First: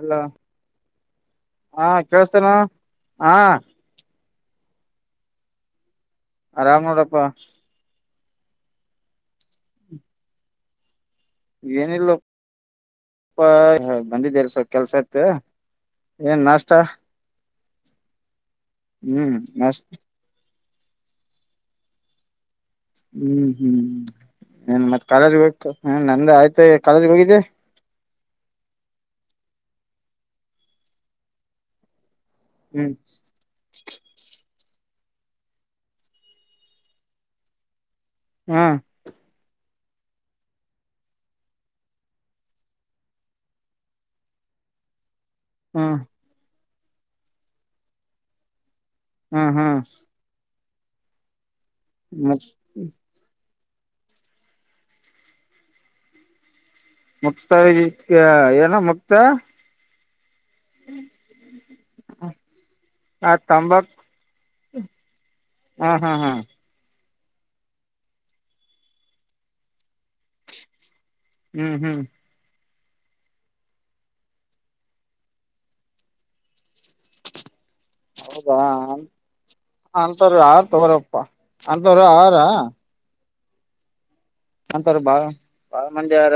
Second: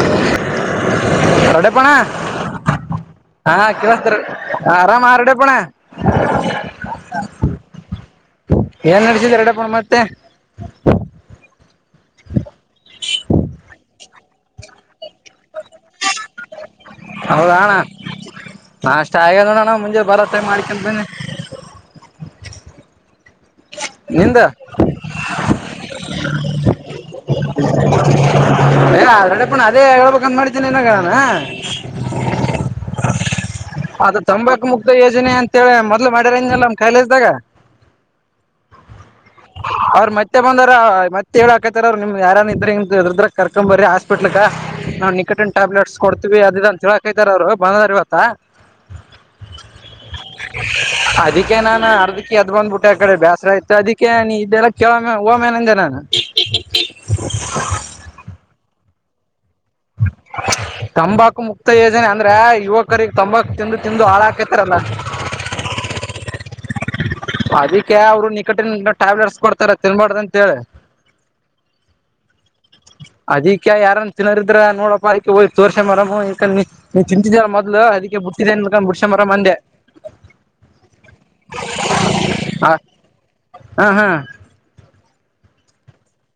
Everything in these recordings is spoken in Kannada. ಅಲ್ಲ ಹಾ ಹೊಡೆಪಣ ಕೇಳಸ್ತಾನ ಹಾ ಕೇಳತ ಆರಾಮ ರಡೆಪಣ ಆರಾಮ್ ಅವ್ರಪ್ಪಾ ಏನ್ ನಡೆಸಿದ ಎರಡಪ್ಪಣ ಮತ್ತೆ ಏನಿಲ್ಲ ಬಂದಿದ್ದ ಸ್ವಲ್ಪ ಕೆಲ್ಸ ಆತ ಏನ್ ನಾಷ್ಟ ಹೌದಣ್ಣ ನಾ ಅಷ್ಟ ಹ್ಮ್ ಆಗದ ನೋಡಣ ನಾಷ್ಟ ಮುಂಜೆ ಭರತ್ತೆ ಮಾಡ್ಕೊಂಡ ಬನ್ನಿ ಹ್ಮ್ ನಿಂದ ಹ್ಮ್ನ್ ಮತ್ತತ್ ಕಾಲೇಜ್ ಹೋಗ್ತ ಹ ನಂದ ಆಯ್ತ ಕಾಲೇಜಗೆ ಹೋಗಿದ್ದೆ ಹ [unintelligible] ಏ ಆಲ್ರೆಡಿ ಪ ಅದೇ ಹಬೇಕಕ್ ಅಂದ ಮಾಡತೀನಿ ಇನಾಗಾನ ಹ್ಮ್ ಅದ ತಂಬಾಕು ಮುಕ್ ಯೋಜನೆ ಅಂತೇಳಿ ಮೊದ್ಲು ಮಾಡ್ಯಾರಂದೆಲ್ಲ ನಮ್ಮ್ ಕಾಯಲೆಸ್ದಾಗ ಹ್ಮ ಅವ್ರ್ ಮತ್ತೆ ಬಂದಾರ ಮತ್ತತ್ ಹೇಳ ಹಕತಾರ ಅವರು ನಿಮ್ ಯಾರನ್ ಇದ್ರಂಗ ಇದದ್ರ ಕರ್ಕೊ್ ಬರ್ರಿ ಹಾಸ್ಪಿಟ್ಲ್ಕ್ಕ ನಾವು ನಿಕಟಿನ ಹ್ಮ್ ಟ್ಯಾಬ್ಲೆಟ್ಸ್ ಕೊಡ್ತೀವಿ ಅದ ಅಂತ ಹೇಳಕತಾರ ಅವರು ಬಂದದಾರ ಇವತ್ತ ಹ್ಮ್ ಹ್ಮ್ ಅದಕ್ಕೆ ನಾನು ಮು ಅರ್ಧಕ್ಕೆ ಅದ್ ಬಂದ್ಬಿಟ್ಟೆ ಆ ಕಡೆ ಬ್ಯಾಸ್ ಆ್ತ ಅದಕ್ಕೆ ನೀ ಇದೆಲ್ಲ ಕೆವೊಮ್ಮ ಹಾಮೆನಂದ ನಾನು [inaudible] ಮುಕ್ತ ಏನ ಮುಕ್ತ ಹ [unintelligible] ತಂಬಾಕು ಮುಕ್ತ ಯೋಜನೆ ಅಂದ್ರೆ ಯುವಕರಿಗೆಗ್ ಆ ತಂಬಾಕು ತಿಂದು ತಂಬಾಕ್ ತಿಂದು ಹಾಳ ಹಾಕತಾರಲ್ಲ [inaudible] ಹಾ ಹಾ ಹಾ ಅದಕ್ಕೆ ಅವರು ನಿಕಟ ಟ್ಯಾಬ್ಲೆಟ್ಸ್ ಕೊಡ್ತಾರ ತಿನ್ಬಾರ್ದ ಅಂತೇಳಿ ಹ್ಞೂ ಹ್ಞೂ ಅದಿಕ್ಕೆ ಯಾರನ್ ತಿನ್ನೋರಿದ್ರ ನೋಡಪ್ಪ ಅಕ ಹ ತೋರ್ಷೆ ಮರಮ ಈಕ ನೀವು್ ತಿಂತಿದ್ದೀರ ಮೊ್ಲು ಅದಕ್ಕೆ ಬೊತ್ತಿದ್ದಿದೆನ್ ಬ ಮುುಷ ಮರ ಮಂದೆ ಅಂತವ್ರ ಆರು ತಗೋರಪ್ಪಾ ಅಂತವರು ಆರ ಹ ಹಾ ಹಾ ಅಂತವ್ರ ಬಾಳ ಬಾಳ ಮಂದಿ ಹಾರ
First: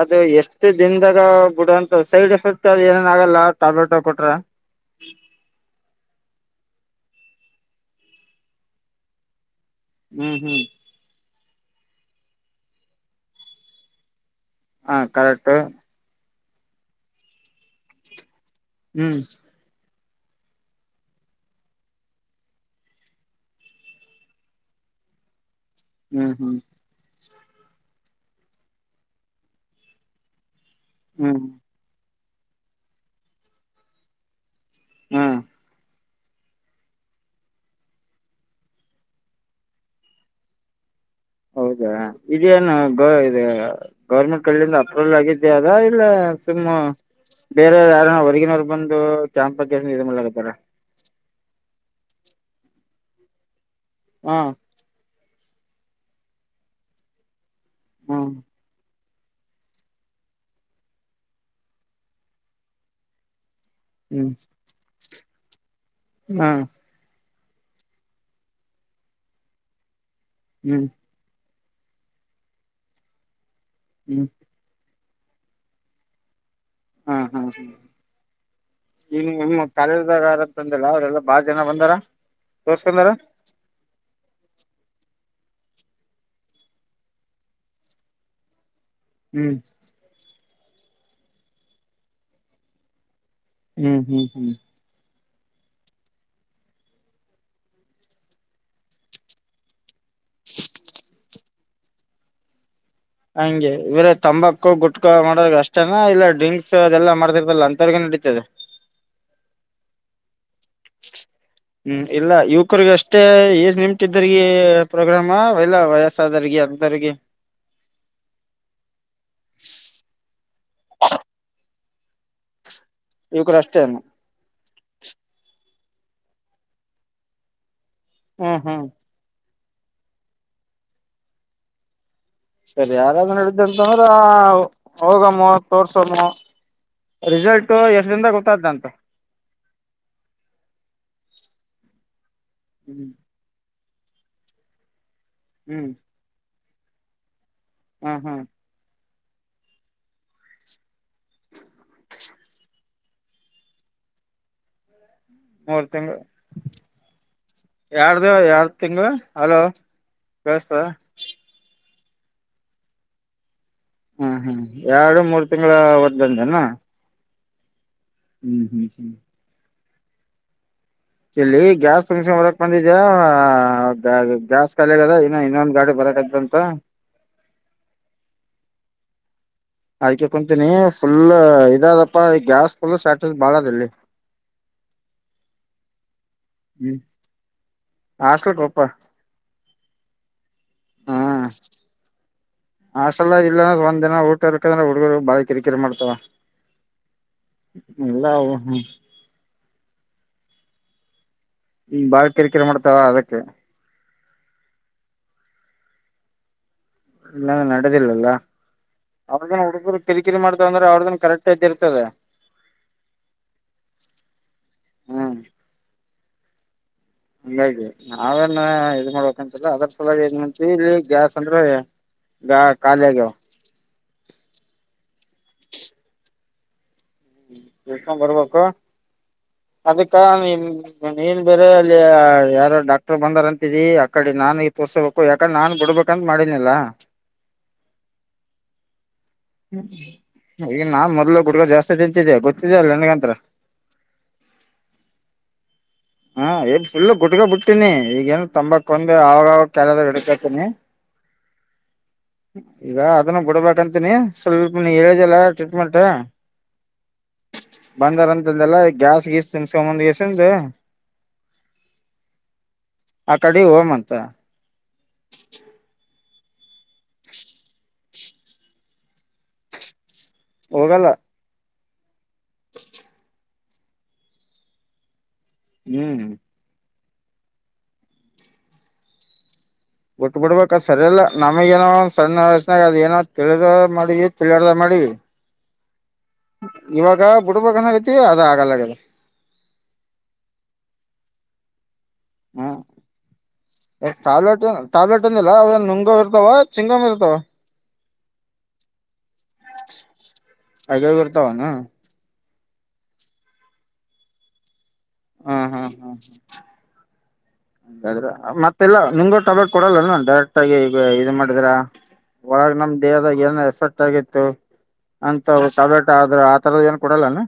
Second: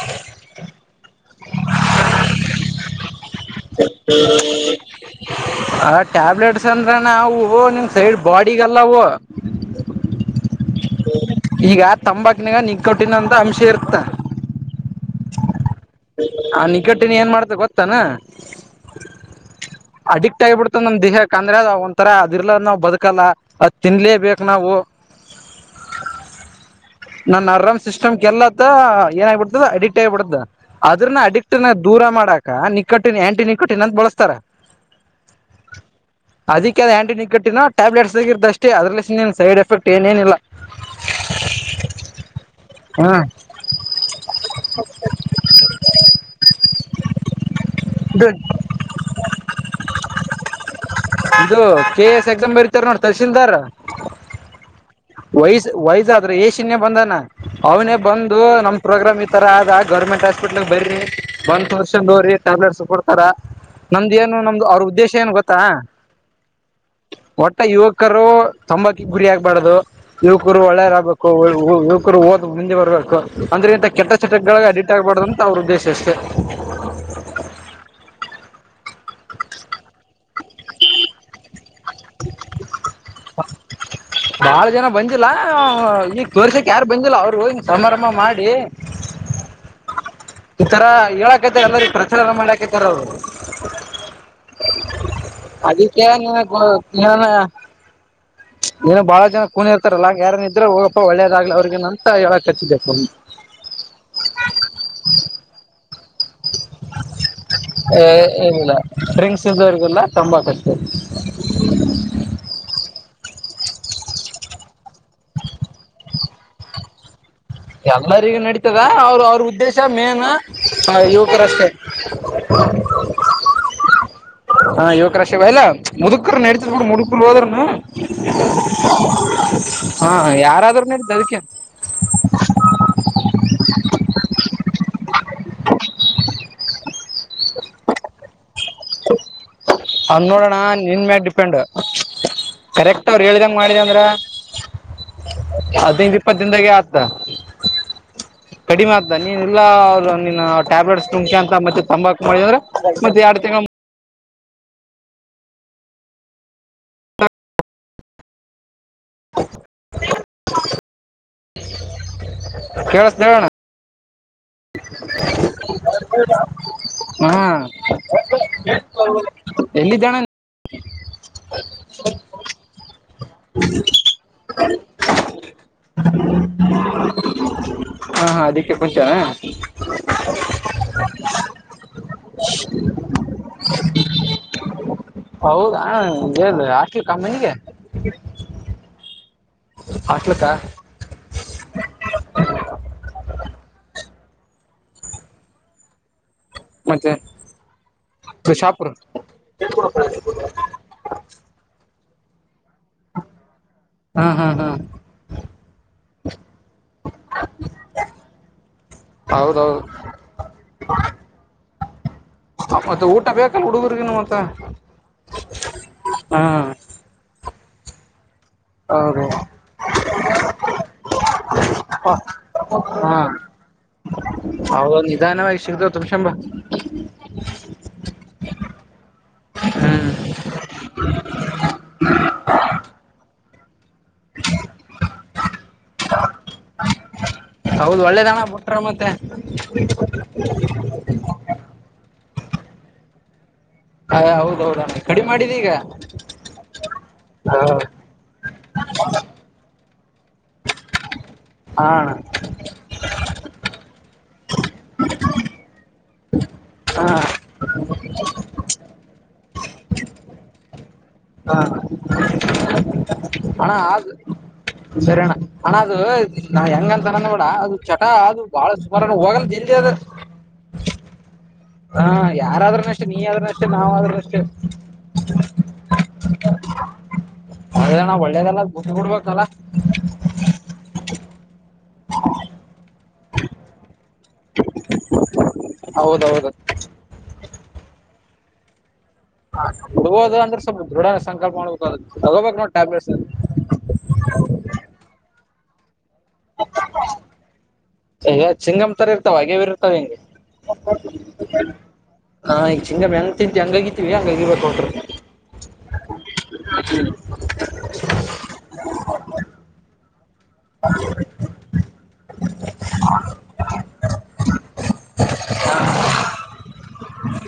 ಅದು ಎಷ್ಟು ದಿನದಾಗ ಬಿಡುವಂತ ಸೈಡ್ ಎಫೆಕ್ಟ್ ಅದು ಏನೇನು ಆಗಲ್ಲ ಟ್ಯಾಬ್ಲೆಟ್ ಕೊಟ್ರ ಆ ಟ್ಯಾಬ್ಲೆಟ್ಸ್ ಅಂದ್ರ ನ ಹೂವು ನಿಮ್ ಸೈಡ್ ಬಾಡಿಗೆಲ್ಲ ಹೂವು ಹ್ಮ್ ಹ್ಮ್ ಈಗ ತಂಬಾಕಿನಾಗ ನಿಗ್ ಕಟ್ಟಿನ ಅಂತ ಅಂಶ ಇರ್ತ ಹ ಕರೆಕ್ಟ್ ಆ ನಿಗಟ್ಟಿನ ಏನ್ ಮಾಡ್ತ ಗೊತ್ತಾನ ಹ್ಮ್ ಅಡಿಕ್ಟ್ ಆಗಿಬಿಡ್ತದೆ ನಮ್ ದೇಹಕ್ಕ ಅಂದ್ರೆ ಅ ಒಂಥರ ಅದರ್ಲದ ನಾವು ಬದುಕಲ್ಲ ಅದು ತಿನ್ಲೇಬೇಕು ನಾವು ಹ್ಮ್ ಹ್ಮ್ ನನ್ ಅರಾಮ್ ಸಿಸ್ಟಮ್ ಕೆಲ್ಲತ್ತ ಏನ ಆಗಿಬಿಡ್ತದ ಅಡಿಕ್ಟ್ ಆಗಿಬಿಡತ ಅದ್ರನ್ನ ಹ್ಮ್ ಅಡಿಕ್ಟ್ ನ ದೂರ ಮಾಡಾಕ ನಿಕ್ಕಟ್ಟಿನ ಆಂಟಿ ನಿಕ್ಕಟ್ಟಿನ ಅಂತ ಬಳಸ್ತಾರ ಹಾ ಅದಕ್ಕೆ ಅ ಆಂಟಿಗಟ್ಟಿನ ಟ್ಯಾಬ್ಲೆಟ್ಸ್ಗರ್ತ ಅಷ್ಟೇ ಅದಲ್ಲಿ ಸೈಡ್ ಎಫೆಕ್ಟ್ ಏನೇನಿಲ್ಲ ಹೌದಾ ಇದೇನು ಗ ಹ್ಮ ಇ ಗೌರ್ಮೆಂಟ್ ಕಡೆಯಿಂದ ಅಪ್ರೂವಲ್ ಆಗಿದ್ದೇ ಅದ ಇಲ್ಲ ಸುಮ್ಮ್ ಬೇರೆೆಯವ ಯಾರ ಹೊರಗಿನವ ಬಂದು ಕ್ಯಾಂಪ್ ಬಗ್ಗೆ ಇದ ಮಲತ್ತಾರ ಇದು ಕೆ ಎಸ್ ಎಕ್ಸಾಮ್ ಬರತಾರ ನೋಡ್ ತರ್ಸೀಲ್ದಾರ್ ಹಾ ವಯಸ್ ವಯಸಾದ್ರೆ ಏಶನ ಬಂದಾನ ಅವನೇ ಹ್ಮ್ ಬಂದು ನಮ ಪ್ರೋಗ್ರಾಮ್ ಇತ್ತು ಅ ಗೌರ್ಮೆಂಟ್ ಹಾಸ್ಪಿಟ್ಲ್ ಬರ್ರಿ ಬಂದ್ ತೋರಿಸಿ ಟ್ಯಾಬ್ಲೆಟ್ಸ್ ಕೊಡ್ತಾರ ನಮ್ದ ಹ್ಮ್ ಏನ್ ನಮ್ದು ಅವ್ರ ಉದ್ದೇಶ ಏನು ಗೊತ್ತಾ ಹಾ ಒಟ್ಟ ಯುವಕರು ತಂಬಾಕಿ ಗುರಿ ಆಗ್ಬಾರ್ದು ಯುವಕರು ಹ್ಮ್ ಒಳ್ಳೇರಾಗಗ್ಬೇಕು ಯುವಕರು ಓದ್ ಮುಂದೆ ಬರ್ಬೇಕು ಅಂದ್ರಗಂತ ಕೆಟ್ಟ ಹ್ಮ್ ಚಿಟಗಳ ಗಬಾರ್ದು ಅಂತ ಅವ್ರ ಉದ್ದೇಶ ಅಷ್ಟೇ ಹ್ಮ್ ಹ್ಮ್ ಹ್ಮ್ ಇನ್ನು ನಿಮ್ಮ ಕಾಲೇಜ್ ಬ್ಯಾಗ್ ಬಂದಿಲ್ಲಲ್ಲ ಅವ್ರೆಲ್ಲಾ ಬಾಳ ಜನ ಬಂದಾರ ತೋರ್ಸ್ಕೊಂಡಾರ ಹ ಬಾಳ ಜನ ಬಂದಿಲ್ಲ ಈ ತೋರ್ಸಕ್ ಯಾರು ಬಂದಿಲ್ಲ ಅವರು ಸಮಾರಂಭ ಮಾಡಿ ಹ್ಮ್ ಈ ತರ ಹೇಳಕತೆ ಎಲ್ಲರಿ ಪ್ರಚಲನ ಮಾಡಾಕತಾರ ಅವರು ಹ್ಮ್ ಹ್ಮ್ ಹ್ಮ್ ಅದಕ್ಕೆ ನೀ ಏನು ಬಾಳ ಜನ ಕೂನಿರ್ತಾರಲ್ಲ ಯಾರನ್ ಇದ್ರೆ ಹೋಗಪ್ಪ ಒಳ್ಳೇದಾಗ್ಲಿ ಅವ್ರರಿಗೆಗ ಅಂತ ಹೇಳ ಕ ಹಂಗೆ ಇವರ ತಂಬಾಕು ಗುಟ್ಕಾ ಮಾಡದ ಅಷ್ಟೇನಾ ಇಲ್ಲ ಡ್ರಿಂಕ್ ಇಿಲ್ಲ ್ರಿಂಗ್ಸ್ ಇ್ದವರ್ಗಲ್ಲ ತಂಬಾ ಕಷ್ಟ [inaudible] ಹ್ಮ್ ಇಲ್ಲ ಯುವಕರಿಗ ಅಷ್ಟೇ ಏಜ್ ನಿಮಟ್ದ್ರಗ ಪ್ರೋಗ್ರಾಮ ಇಲ್ಲ ವಯಸ್ ಹದರಿಗೆ ಅದರಿಗೆ ಎಲ್ಲರಿಗೂ ನಡೀತದ ಅವರು ಅವ್ರ ಉದ್ದೇಶ ಮೇನ್ ಯುವಕರಷ್ಟೇ ಹ ಇವು ಕೂಡ ಅಷ್ಟೇನು ಹಾ ಯುವಕರ ಶಿವ ಎಲ್ಲಾ ಮುದುಕರ ನಡತಿದ್ ಬಿೂಡ ಮುಡ್ಕುಲ್ ಹೋದರುನು ಹ್ಮ್ ಹ್ಮ್ ಹಾ ಯಾರಾದ್ರೂ ನಡ್ದ ಅದಕ್ಕೆ ಸರಿ ಯಾರಾದ್ೂ ನಡ್ದ ಅಂತಂದ್ರ ಹೋಗಮ್ಮ ತೋರ್ಸೋನು ರಿಸಲ್ಟ್ ಎಷ್ಟ ದಿನದಾಗ ಗೊತ್ತಾದ್ದ ಅಂತ ಅವ್ ನೋಡೋಣ ನಿನ್ ಮೇ ಡಿಪೆಂಡ್ ಕರೆಕ್ಟ್ ಹ್ಮ್ ಅವ್ರು ಹೇಳಿದ ಮಾಡಿದ ಅಂದ್ರ ಹ್ಮ್ ಹಿನ ಇಪ್ಪತ್ತು ದಿನದಾಗೆ ಆತ ಹಾ ಹಾ ಕಡಿಮೆ ಆಗ್ತ ನೀನ್ ಇಲ್ಲಾ ಅವ್ರರು ನಿನ್ನ ಟ್ಯಾಬ್ಲೆಟ್ಸ್ ತುಮಕಿ ಅಂತ ಮತ್ತೆ ತಂಬಾಕು ಮಾಡ ಅಂದ್ರೆ ಮತ್ತೆ ಎರಡ್ ತಿಂ ಮೂರ್ ತಿಂಗಗಳು ಯಾರ್ದ ಯಾರ್ದು ತಿಂಗಗಳು ಹಲೋ ವಸ್ತ ಕೇಳಸ ಹೇಳಣ್ಣ ಹ್ಞೂ ಹ್ಞೂ ಎರಡು ಮೂರು ತಿಂ್ಗಳ ಒದ್ದಂದನಾ ಹಾ ಹ್ಮ್ ಎಲ್ಲಿಿದ್ದಣ ಇಲ್ಲಿ ಗ್ಯಾಸ್ ತುಮ್ಸ್ ಬರಕ್ ಬಂದಿದ್ಯಾ ಗ್ಯಾಸ್ ಕಾಲ ಅದ ಇನ್ನ ಇನ್ನೊಂದ್ ಗಾಡಿ ಬರಕ್ ಂತ ಹಾ ಹಾ ಅದಿಕ್ಕೆ ಕೊಂಚಾನ ಅದ್ಕ್ಕೆ ಕುಂತೀನಿ ಫುಲ್ ಇದದಪ್ಪ ಈ ಗ್ಯಾಸ್ ಫುಲ್ ಸ್ಯಾಟ್ ಬಾಳ ಅದ್ಲ್ಲಿ ಹೌದ ಹ ಹೇಳ ಆಾಕಿ ಕಮ್ಮಿಗೆ ಹಾಸ್ಟಲ್ ಕೊಪ್ಪ ಹಾಟ್ಲ್ಕ್ಕ ಹಾ ಅಷ್ಟೆಲ್ಲ ಇಲ್ಲ ಅಂದ್ರ ಒಂದ ದಿನ ಊಟರ್ಕಂದ್ರೆ ಹುಡುಗರುಾಳ ಕಿರಿಕಿರಿ ಮಾಡ್ತವ ಮತ್ತೆ ವಿಷಾಪುರ್ ಹ್ ಬಾಳ ಕೆರಿಕರೆ ಮಾಡ್ತಾವ ಅದಕ್ಕೆ ಹಾ ಹಾ ಹಾ ನಾನ ನಡೆದಿಲ್ಲಲ್ಲ ಅವ್ರದ್ದನ್ ಹೌದೌದು ಹುಡುಗರು ಕರಿಕಿರಿ ಮಾಡತ ಅಂದ್ರ ಅವ್ರದ್ದ ಕರೆಕ್ಟ್ ಇದ್ದ ಇರ್ತದೆ ಮತ್ತೆ ಊಟ ಬೇಕಲ್ಲ ಹುಡುಗರ್ಗನು ಮತ್ತ ಹ್ಮ್ ಹಾ. ಹಂಗಾಗಿ ನಾವೇನ್ ಇದ್ ಹೌದು ಮಾಡ್ಬೇಕಂತಲ್ಲ ಅದ್ರ ಸಲವಾಗಿ ಏಂಗಂತವಿ ಇಲ್ಲಿ ಗ್ಯಾಸ್ ಅಂದ್ರೆ. ಗಾ ಕಾಲೇಜು. ಹೌದ ನಿಧಾನವಾಗಿ [unintelligible] [unintelligible] ಬರ್ಬೇಕು. ಹ್ಮ್ ಅದಕ್ಕ ನಿಮ ನೀನ್ ಬೇರೆ ಅಲ್ಲಿ ಯಾರ ಡಾಕ್ಟರ್ ಬಂದಾರ ಅಂತಿದಿ. ಆ ಕಡೆ ನಾನು ಈ ತೋರ್ಸಬೇಕು ಯಾಕಂದ್ರೆ ನಾನ್ ಬಿಡ್ಬೇಕಂತ ಮಾಡನಿಲ್ಲ. ಹೌದು ಒಳ್ಳೆದಣ ಬಿುಟ್ರ ಮತ್ತೆ. ಈಗ ನಾ ಮೊದಲು ಗುಟಕಾ ಜಾಸ್ತಿ ತಿಂತಿದ್ದಿದೆೆ ಗೊತ್ತಿದೆ ಅಲ್ಲ ನಿನ್ಗಂತತ್ರ. ಹ ಹೌದೌದಣ ಕಡಿಮ ಮಾಡಿದ ಈಗ. ಹಾ ಏ ಫುಲ್ ಗುಟ್ಗ ಹಾ ಬಿಡ್ತೀನಿ ಈಗ ಏನು ತಂಬಾಕ್ಕ ಒಂದ ಆವಾಗವಾಗ ಕೆಲದ ಇಡಕಾತನಿ. ಹ ಅಣ್ಣಾ. ಈಗ ಅದನ್ನ ಬಿಡ್ಬೇಕಂತೀನಿ ಸ್ವಲ್ಪ ನೀ ಹೇಳಿದಲ್ಲ ಟ್ರೀಟ್ಮೆಂಟ್. ಹಾ. ಬಂದಾರಂತಂದಲ್ಲ ಗ್ಯಾಸ್ ಗೀಸ್ ತುಂಬ್ಸಕೊಂದ ಗೇಸಂದ. ಹಾ ಆ ಕಡೆ ಅಣ್ಣಾ ಹಾಲ್. ಹೋಮಂತ ಸರಿ ಅಣ್ಣ ಅಣ್ಣ ಅದು ನಾ ಹೆಂಗಂತನಂದ ಬಿೋಡ ಅದು ಚಟ ಅದು ಬಾಳ ಸುಮಾರನ ಹೋಗಲ್ಲ ಜಲ್ದಿ ಅದ. ಹೋಗಲ್ಲ. ಹಾ ಯಾರಾದ್ರೂ ಅಷ್ಟೆ ನೀ ಆದ್ರೂನು ಅಷ್ಟೆ ನಾವಾದ್ರೂ ಅಷ್ಟೆ. ಹ್ಮ್. ಅದೇ ಅಣ್ಣಾ ಒಳ್ಳೇದಲ್ಲ ಬುಟ್ಟು ಬಿಡ್ಬೇಕ ಅಲ್ಲಾ. ಬಿಟ್ ಬಿಡ್ಬೇಕ ಸರಿಯಲ್ಲ ನಮಗ ಏನೋ ಒಂದ ಸಣ್ಣ ವಯಸನ್ಯಾಗ ಏನೋ. ತಿಳದ ಮಾಡಿ ತಿಳಲಾರದ ಮಾಡಿ. ಹೌದ ಹೌದ. ಇವಾಗ ಬುಡಬೇಕ್ ಅನ್ನಕುತ್ತೇವ ಅದ ಆಗಲ್ಲಗದೆ. ಹೋಗೋದ ಅಂದ್ರೆ ಸ್ವಲ್ಪ ದೃಢ ಸಂಕಲ್ಪ ಮಾಡ್ಬೇಕ ತಗೋಬೇಕು ನೋಡ ಹ್ಮ್ ಟ್ಯಾಬ್ಲೆಟ್ಸ್. ಟ್ಯಾಬ್ಲೆಟ್ ಏ ಟ್ಯಾಬ್ಲೆಟ್ ಅಂದಿಲ್ಲ ಅವ ನುಂಗವ್ ಇರ್ತಾವ ಚಿಂಗಮ್ಮ್ ಇರ್ತಾವ. ಈಗ ಚಿಂಗಮ ತರ ಇರ್ತಾವ ಅಗೇವ ಇರ್ತಾವ ಹಿಂಗ. ಅಗವ್ ಇರ್ತಾವನ ಹಾ ಈಗ ಚಿಂಗಮ ಹೆಂಗ ತಿಂತೇವ ಹಂಗ್ ಅಗಿತೀವಿ ಹಂಗ ಅಗಿಬೇಕ್ ಅವತುರ್ಣ. ಹ್ಮ್ ಹ್ಮ್ ಹ್ಮ್. ಹಾಗಾದ್ರ ಮತ್ತೆಲ್ಲ ನಿಂಗಗೂ ಟಬ್ಯಾಟ್ ಕೊಡಲ್ಲನು ಡೈರೆಕ್ಟ್ ಆಗಿ ಈಗ ಇಡ ಮಾಡಿದ್ರ. ಒಳಗ್ ನಮ್ ದೇಹದಾಗ ಏನ್ ಎಫೆಕ್ಟ್ ಆಗಿತ್ತು. ಅಂತವ ಟಬ್ಲೆಟ್ ಆದ್ರ ಆ ತರದ ಏನು ಕೊಡಲ್ಲಾನ.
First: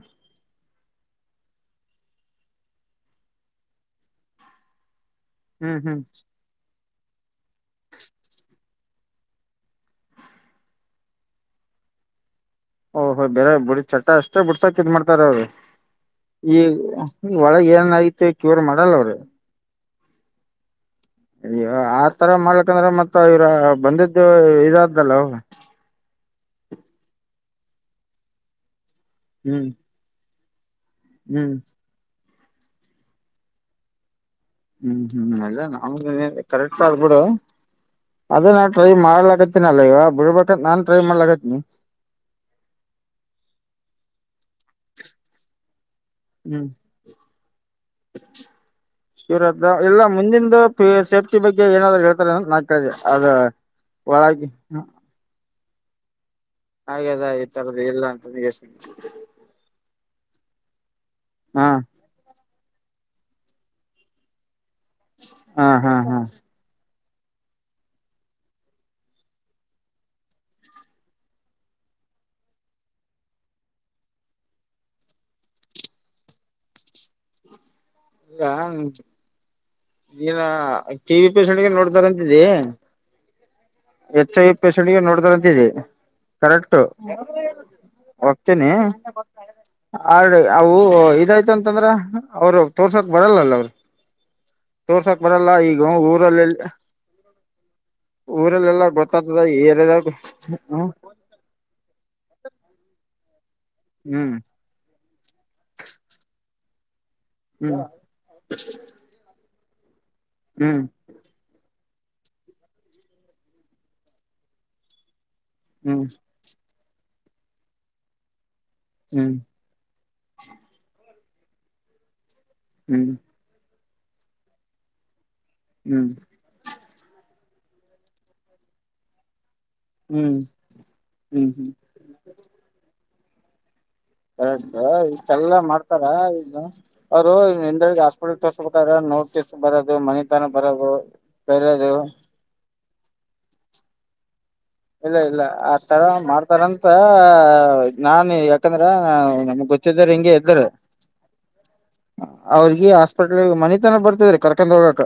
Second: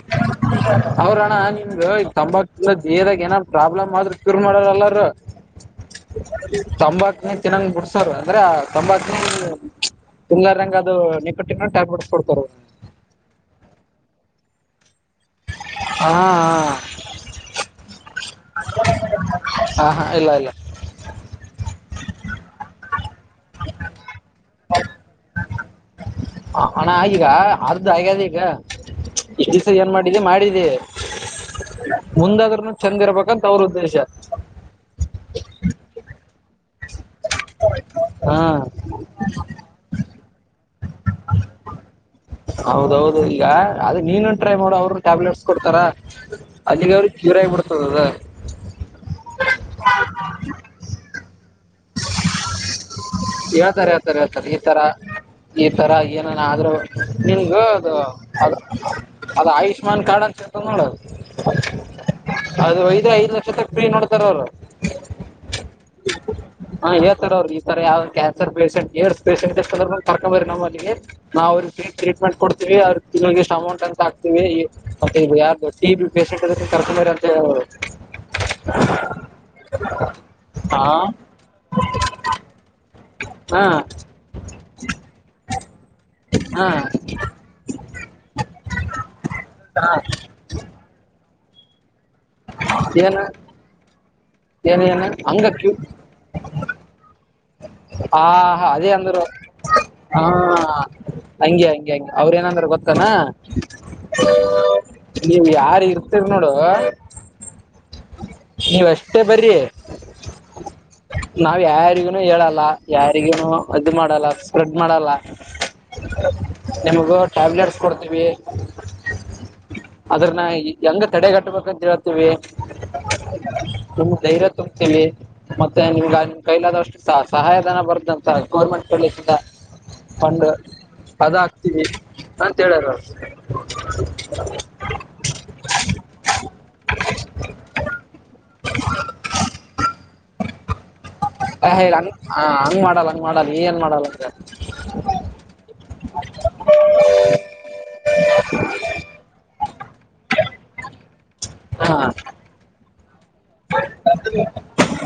ಅವ್ರಣ್ಣ ನಿಮ್ದು ತಂಬಾಕ ತಿಂದರ ದೇಹದಾಗ ಏನಾದಾರರು ಪ್ರಾಬ್ಲಮ್ ಆದ್ರರು ಕೂರ್ ಮಾಡಾರಲ್ಲಾರ. ಹ್ಮ್ ಹ್ಮ್. ತಂಬಾಕಿನಿ ಚೆನ್ನಾಗ್ ಬಿಡ್ಸಾರ ಅಂದ್ರೆ ತಂಬಾಕಿನ. ತುಂಗಾರಂಗಗೆ ಅದು ನಿಕಟ್ಟಿನ ಟ್ಯಾಬ್ಲೆಟ್ಸ್ ಕೊಡ್ತಾರ. ಓಹ ಹೊ ಬೇರೆ ಬಿಡ ಚಟ್ಟ ಅಷ್ಟೇ ಬಿಡ್ಸಕ್ ಇದ್ ಮಾಡ್ತಾರ ಅವರು ಹಾ ಈಗ. ಈ ಒಳಗೆ ಏನ್ ಐತೆ ಕ್ಯೂರ್ ಮಾಡಲ್ಲ ಅವ್ರ. ಹಾ ಹಾ ಇಲ್ಲ ಇಲ್ಲ. ಆತರ ಮಾಡ್ಲಕಂದ್ರೆ ಮತ್ತ ಇವ್ರ ಬಂದ್ದು ಇದಾದ್ದಲ್ಲ ಅವರ್ದ. ಹ ಅಣ್ಣಾ ಈಗ ಅರ್ಥ ಆಗ್ಯದ ಈಗ ಈ ದಿವ್ಸ ಹ್ಮ್ ಏನ್ ಮಾಡಿದ್ದ ಮಾಡಿದ್ದ. ಹ್ಮ್. ಮುಂದಾದ್ರರುನು ಚಂದ ಇರ್ಬೇಕಂತ ಅವ್ರ ಉದ್ದೇಶ. ಹ್ಮ್ ಹ್ಮ್ ಎಲ್ಲ ನಾವ ಕರೆಕ್ಟ್ ಅದ ಬಿಡು. ಹಾ ಟ್ರೈ ಮಾಡ್ಲಾತ್ತಿನಿ ಅಲ್ಲ ಈಗ ಬಿಡ್ಬೇಕ ನಾನನ್ ಟ್ರೈ ಮಾಡ್ಲಾತ್ತಿನಿ ಹೌದೌದು ಈಗ ಅದ ನೀನು ಟ್ರೈ ಮಾಡ ಅವರು ಟ್ಯಾಬ್ಲೆಟ್ಸ್ ಕೊಡ್ತಾರಾ ಹ್ಮ್ ಅಲ್ಲಿಗೆ ಅವ್ರಿಗೆ ಜೀರ ಆಾಗಿಿ ಬಿಡ್ತದ ಅದ ಶಿವರದ ಎಲ್ಲ ಮುಂದಂದು ಸೇಫ್ಟಿ ಬಗ್ಗೆ ಏನಾದ್ರು ಹೇಳ್ತಾರೆ ಅದ ಹೇಳ್ತಾರೆ ಹೇಳ್ತಾರೆ ಒಳಗೆ ಹೇಳ್ತಾರೆ ಈ ತರ ಈ ತರ ಏನ ಆದ್ರೂ ಹಾಗೆದ ಈ ನಿನ್ಗೂ ತರದ ಅದು ಇಲ್ಲ ಅದು ಅಂತಷ್ಟ ಅದ ಆಯುಷ್ಮಾನ್ ಕಾರ್ಡ್ ಅಂತತ ನೋಡದು ಹಾ ಅದು ಒದ್ರ ಐ್ ಲರ್ಕ್ಷ ತಕ್ ನೋಡ್ತಾರ ಅವ್ರು ಹಾ ಹಾ ಹಾ ಹಾ ಹೇತಾರ ಅವ್ರರು ಈ ತರ ಯಾವ್ದ ಕ್ಯಾನ್ಸರ್ ಪೇಷೆಂಟ್ ಏರ್ಸ್ ಪೇಷಂಟ್ ಎಷ್ಟ ಕರ್ಕೊಂಬರಿ ನಮ್ಮ ಅಲ್ಲಿಗೆ ನಾವವು ಅವ್ರಿಗೆ ಫೀಮೆಂಟ್ಡ್ತೀವಿ ಅವ್ರರು ತಿನ್ಳಗಿಷ್ಟ ಅಮೌಂಟ್ ಅಂತ ಹಕ್ತಿವಿ ಈ ಮತ್ತ ಯಾರ್ ಗೊ ಟ ಬಿ ಪೇಷಂಟ್ಕ್ಕೆ ಕರ್ಕೊಂಡಿ ಅಂತ ಅವರು ಈಲ್ಲ ಈನ ಹಾ ಟಿ ವಿ ಪಿಷಗೆ ನೋಡ್ತಾರಂತಿದಿ ಹಾ ಹೆಚ್ ಐ ಪಷೆಂಟ್ಗೆ ನೋಡ್ತಾರಂತಿ ಹಾ ಕರೆಕ್ಟ ಹೋಗ್ತೇನೆ ಹಾ ಆ್ರ ಅವು ಇದಾಯ್ತ ಅಂತಂದ್ರ ಅವರು ತೋರ್ಸೋಕ್ ಏನ ಬರಲ್ಲಲ್ಲ ಅವ್ರು ಏನ ಏನ ತೋರ್ಸಕ್ ಹಂಗ ಬರಲ್ಲ ಕ್ಯೂ ಈಗ ಊರಲ್ಲೆಲ್ಲ ಹಾ ಅದೇ ಅಂದರು ಗೊತ್ತಾಗ್ತದ ಏರಿಯಾದಾಗ ಹ ಹ್ಮ ಹಂಗಗೆ ಹಂಗಗೆ ಹಂಗಿ ಅವ್ರ ಏನಂದ್ರೆ ಗೊತ್ತಾನ ಹ್ಮ್ ನೀವ್ ಯಾರ್ ಇರ್ತೀರಿ ನೋಡು ಹ್ಮ ನೀವಷ್ಟೇ ಬರ ಹ್ಮ್ ನಾವ್ ಯಾರಿಗನು ಹೇಳಲ್ಲ ಯಾರಿಗನು ಇದು ಮಾಡಲ್ಲ ಸ್ಪ್ರೆಡ್ ಮಾಡಲ್ಲ ಹ್ಮ್ ಹ್ಮ್ ನಿಮಗೂ ಟ್ಯಾಬ್ಲೆಟ್ಸ್ ಕೊಡ್ತೀವಿ ಹ್ಮ್ ಅದ್ರನ್ನ ಹೆಂಗ ತಡೆಗಟ್ಬೇಕಂತ ಹೇತೀವಿ ಹ್ಞೂ ನಮ್ ಧೈರ್ಯ ತುಂಬತೀವಿ ಮತ್ತೆ ಹ್ಮ್ ನಿಗ ಕೈಲಾದಷ್ಟು ಸಹ ಸಹಾಯಧನ ಬರ್ದಂತ ಗೌರ್ಮೆಂಟ್ ಕಲೇಜಿಂದ ಹ್ಮ್ ಪಂಡ ಅದ ಹ್ಮ್ ಹ್ಮ್ ಹಾಕ್ತೀವಿ ಅಂತ ಹೇಳಾರ ಅವರು ಹ ಇಷ್ಟೆಲ್ಲ ಮಾಡ್ತಾರ ಇ ಅವ್ರು ಇಂದಡಿಅಸ್ [unintelligible] ನೋಟಿಸ್ ಬರೋದು ಮನಿ ತನ ಬರೋದು ಅ ಹೇ ಬೇರೆದು ಹಂಗ್ ಹಂಗ್ಮಾಡಲ್ಲ ಹಂಗ್ಮಾಡಲ್ಲ ಏನ್ ಮಾಡಲ್ಲ ಅಂದ್ರ ಇಲ್ಲ ಇಲ್ಲ ಆ ತರ ಮಾಡ್ತಾರಂತ ನಾನ್ ಯಾಕಂದ್ರೆ ನಮ್ಗ್ ಗೊತ್ತಿ [unintelligible] ಇಂಗೆ ಇದರೆ ಹ [unintelligible] ಅವ್ರಿಗೆ ಹಾಸ್ಪಿಟ್ಲ್ ಮನಿತನ ಬರ್ತಿದ್ರಿ ಕರ್ಕೊಂಡ್ ಹೋಗಕ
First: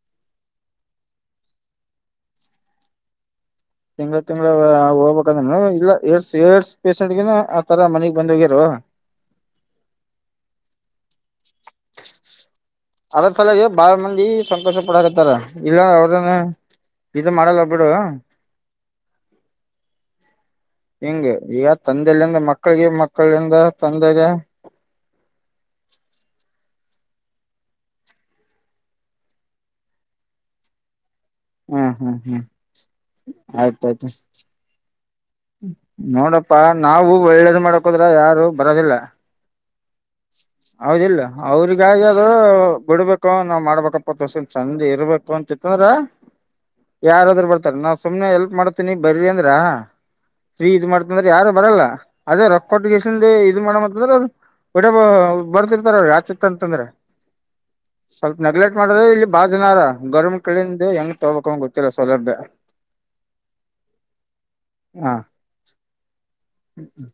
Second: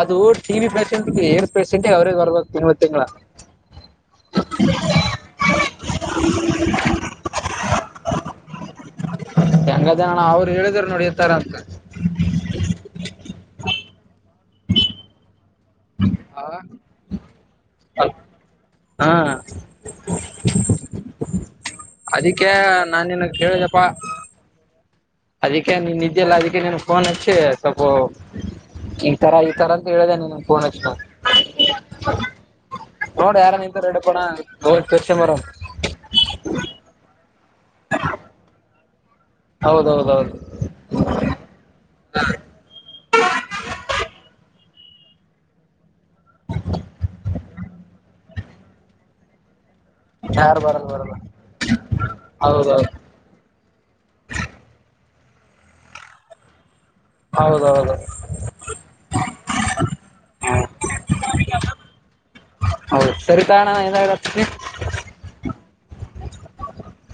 ಅದು ಟೀವಿ ಪರ್ಸೆಂಟ್ ಎರಡ್ ಪರ್ಸೆಂಟ ಅವ್ರೇ ಬರ್ಬೇಕು ತಿನ್ವ ತಿಂಗಳ ತಿಂಗ್ಳ ತಿಂಗ್ಳ ಹೋಗ್ಬೇಕಂದ ಇಲ್ಲ ಎಏಡ್ಸ್ ಏಡ್ಸ್ ಪೇಶಷೆಂಟ್ಗನು ಆತರ ಮನಗ್ ಬಂದಗ್ಯರು ಹ [unintelligible] ಹೆಂಗದ ನಣ ಅವ್ರು ಹೇಳಿದ್ರು ನೋಡಿ ಈತರ ಅಂತ [unintelligible] ಅದ್ರ ಸಲ ಬಾಳ ಮಂದಿ ಸಕೋಷ ಪಡಕತ್ತಾರ ಇಲ್ಲ ಅವ್ರನ ಇದು ಮಾಡಲ್ಲ ಬಿಡು ಹಾ ಹಿಂಗೆ ಈಗ ತಂದೆ ಇಲ್ಲ ಅಂದ್ರೆ ಅದಕ್ಕೆ ಮಕ್ಕಳಿಗೆ ನಾನ್ ಮಕ್ಕಳು ನಿನಗ್ ಇಲ್ಲಾಂದ್ರೆ ಕೇಳಿದಪ್ಪ ತಂದೆಗೆ. ಅದಕ್ಕೆ ನೀನ್ ಇದ್ದಿಯಲ್ಲ ಅದಕ್ಕೆ ನಿನಗ್ ಪೋನ್ ಹಚ್ಚಿ ಸ್ವಲ್ಪ್ ಈತರ ಈತರ ಅಂತ ಹೇಳಿದೆ ನೀನು ಪೋನ್ ಹಚ್ಚದ. ಹ್ಮ್ ಹ್ಮ್ ಹ್ಮ್ ನೋಡು ಯಾರದ್ರೂ ಇದ್ರೆ‌ ಆಯ್ತಾಯ್ತು ಇಡ್ಕೊಡ ಓಲ್ಡ್ ಕಾಸ್ಟಮರ. ನೋಡಪ್ಪಾ ನಾವು ಒಳ್ಳೇದ್ ಮಾಡಕೊದ್ರೆ ಯಾರು ಬರೋದಿಲ್ಲ. ಹೌದೌದೌದು ಹೌದ್ ಇಲ್ಲೊ ಅವ್ರಿಗಾಗಿ ಅದು ಬಿಡ್ಬೇಕು ನಾವ್ ಮಾಡ್ಬೇಕಪ್ಪ ತೋಸು ಚಂದ್ ಇರ್ಬೇಕು ಅಂತಿತ್ತಂದ್ರೆ. ಯಾರಾದ್ರು ಬರ್ತಾರೆ ನಾವು ಸುಮ್ನೆ ಎಲ್ಪ್ ಮಾಡತೀನಿ ಬರ್ರಿ ಅಂದ್ರೆ ಯಾರು ಫ್ರೀ ಇದ್ ಬರಲ್ಲ ಬರಲ್ಲ ಮಾಡ್ತಿನಂದ್ರೆ ಯಾರು ಬರಲ್ಲ ಅದೇ ರೊಕ್ ಹೌದೌದು ಕೊಟ್ ಇದು ಮಾಡಮ್ ಅಂತ ಅಂದ್ರೆ ರ ಹೊಟ ಬರ್ತಿರ್ತಾರೆ ಆಚಿತ್ತ್ ಅಂತಂದ್ರೆ. ಹೌದೌದು ಸ್ವಲ್ಪ ನೆಗ್ಲೆಕ್ಟ್ ಮಾಡವ್ರೆ ಇಲ್ಲಿ ಬಾಳ ಜನ ಅರ ಗೌರ್ಮಂಟ್ ಕಡೆ ಇಂದ ಹೆಂಗ್ ತಗೋಬೇಕ್ ಅಂತ ಗೊತ್ತಿಲ್ಲ ಸೌಲಭ್ಯ. ಹೌದು ಸರಿ ತಗಣ್ಣ ಏನೋ ಹಚ್ತೀನಿ ಹಾ ಹ್ಮ್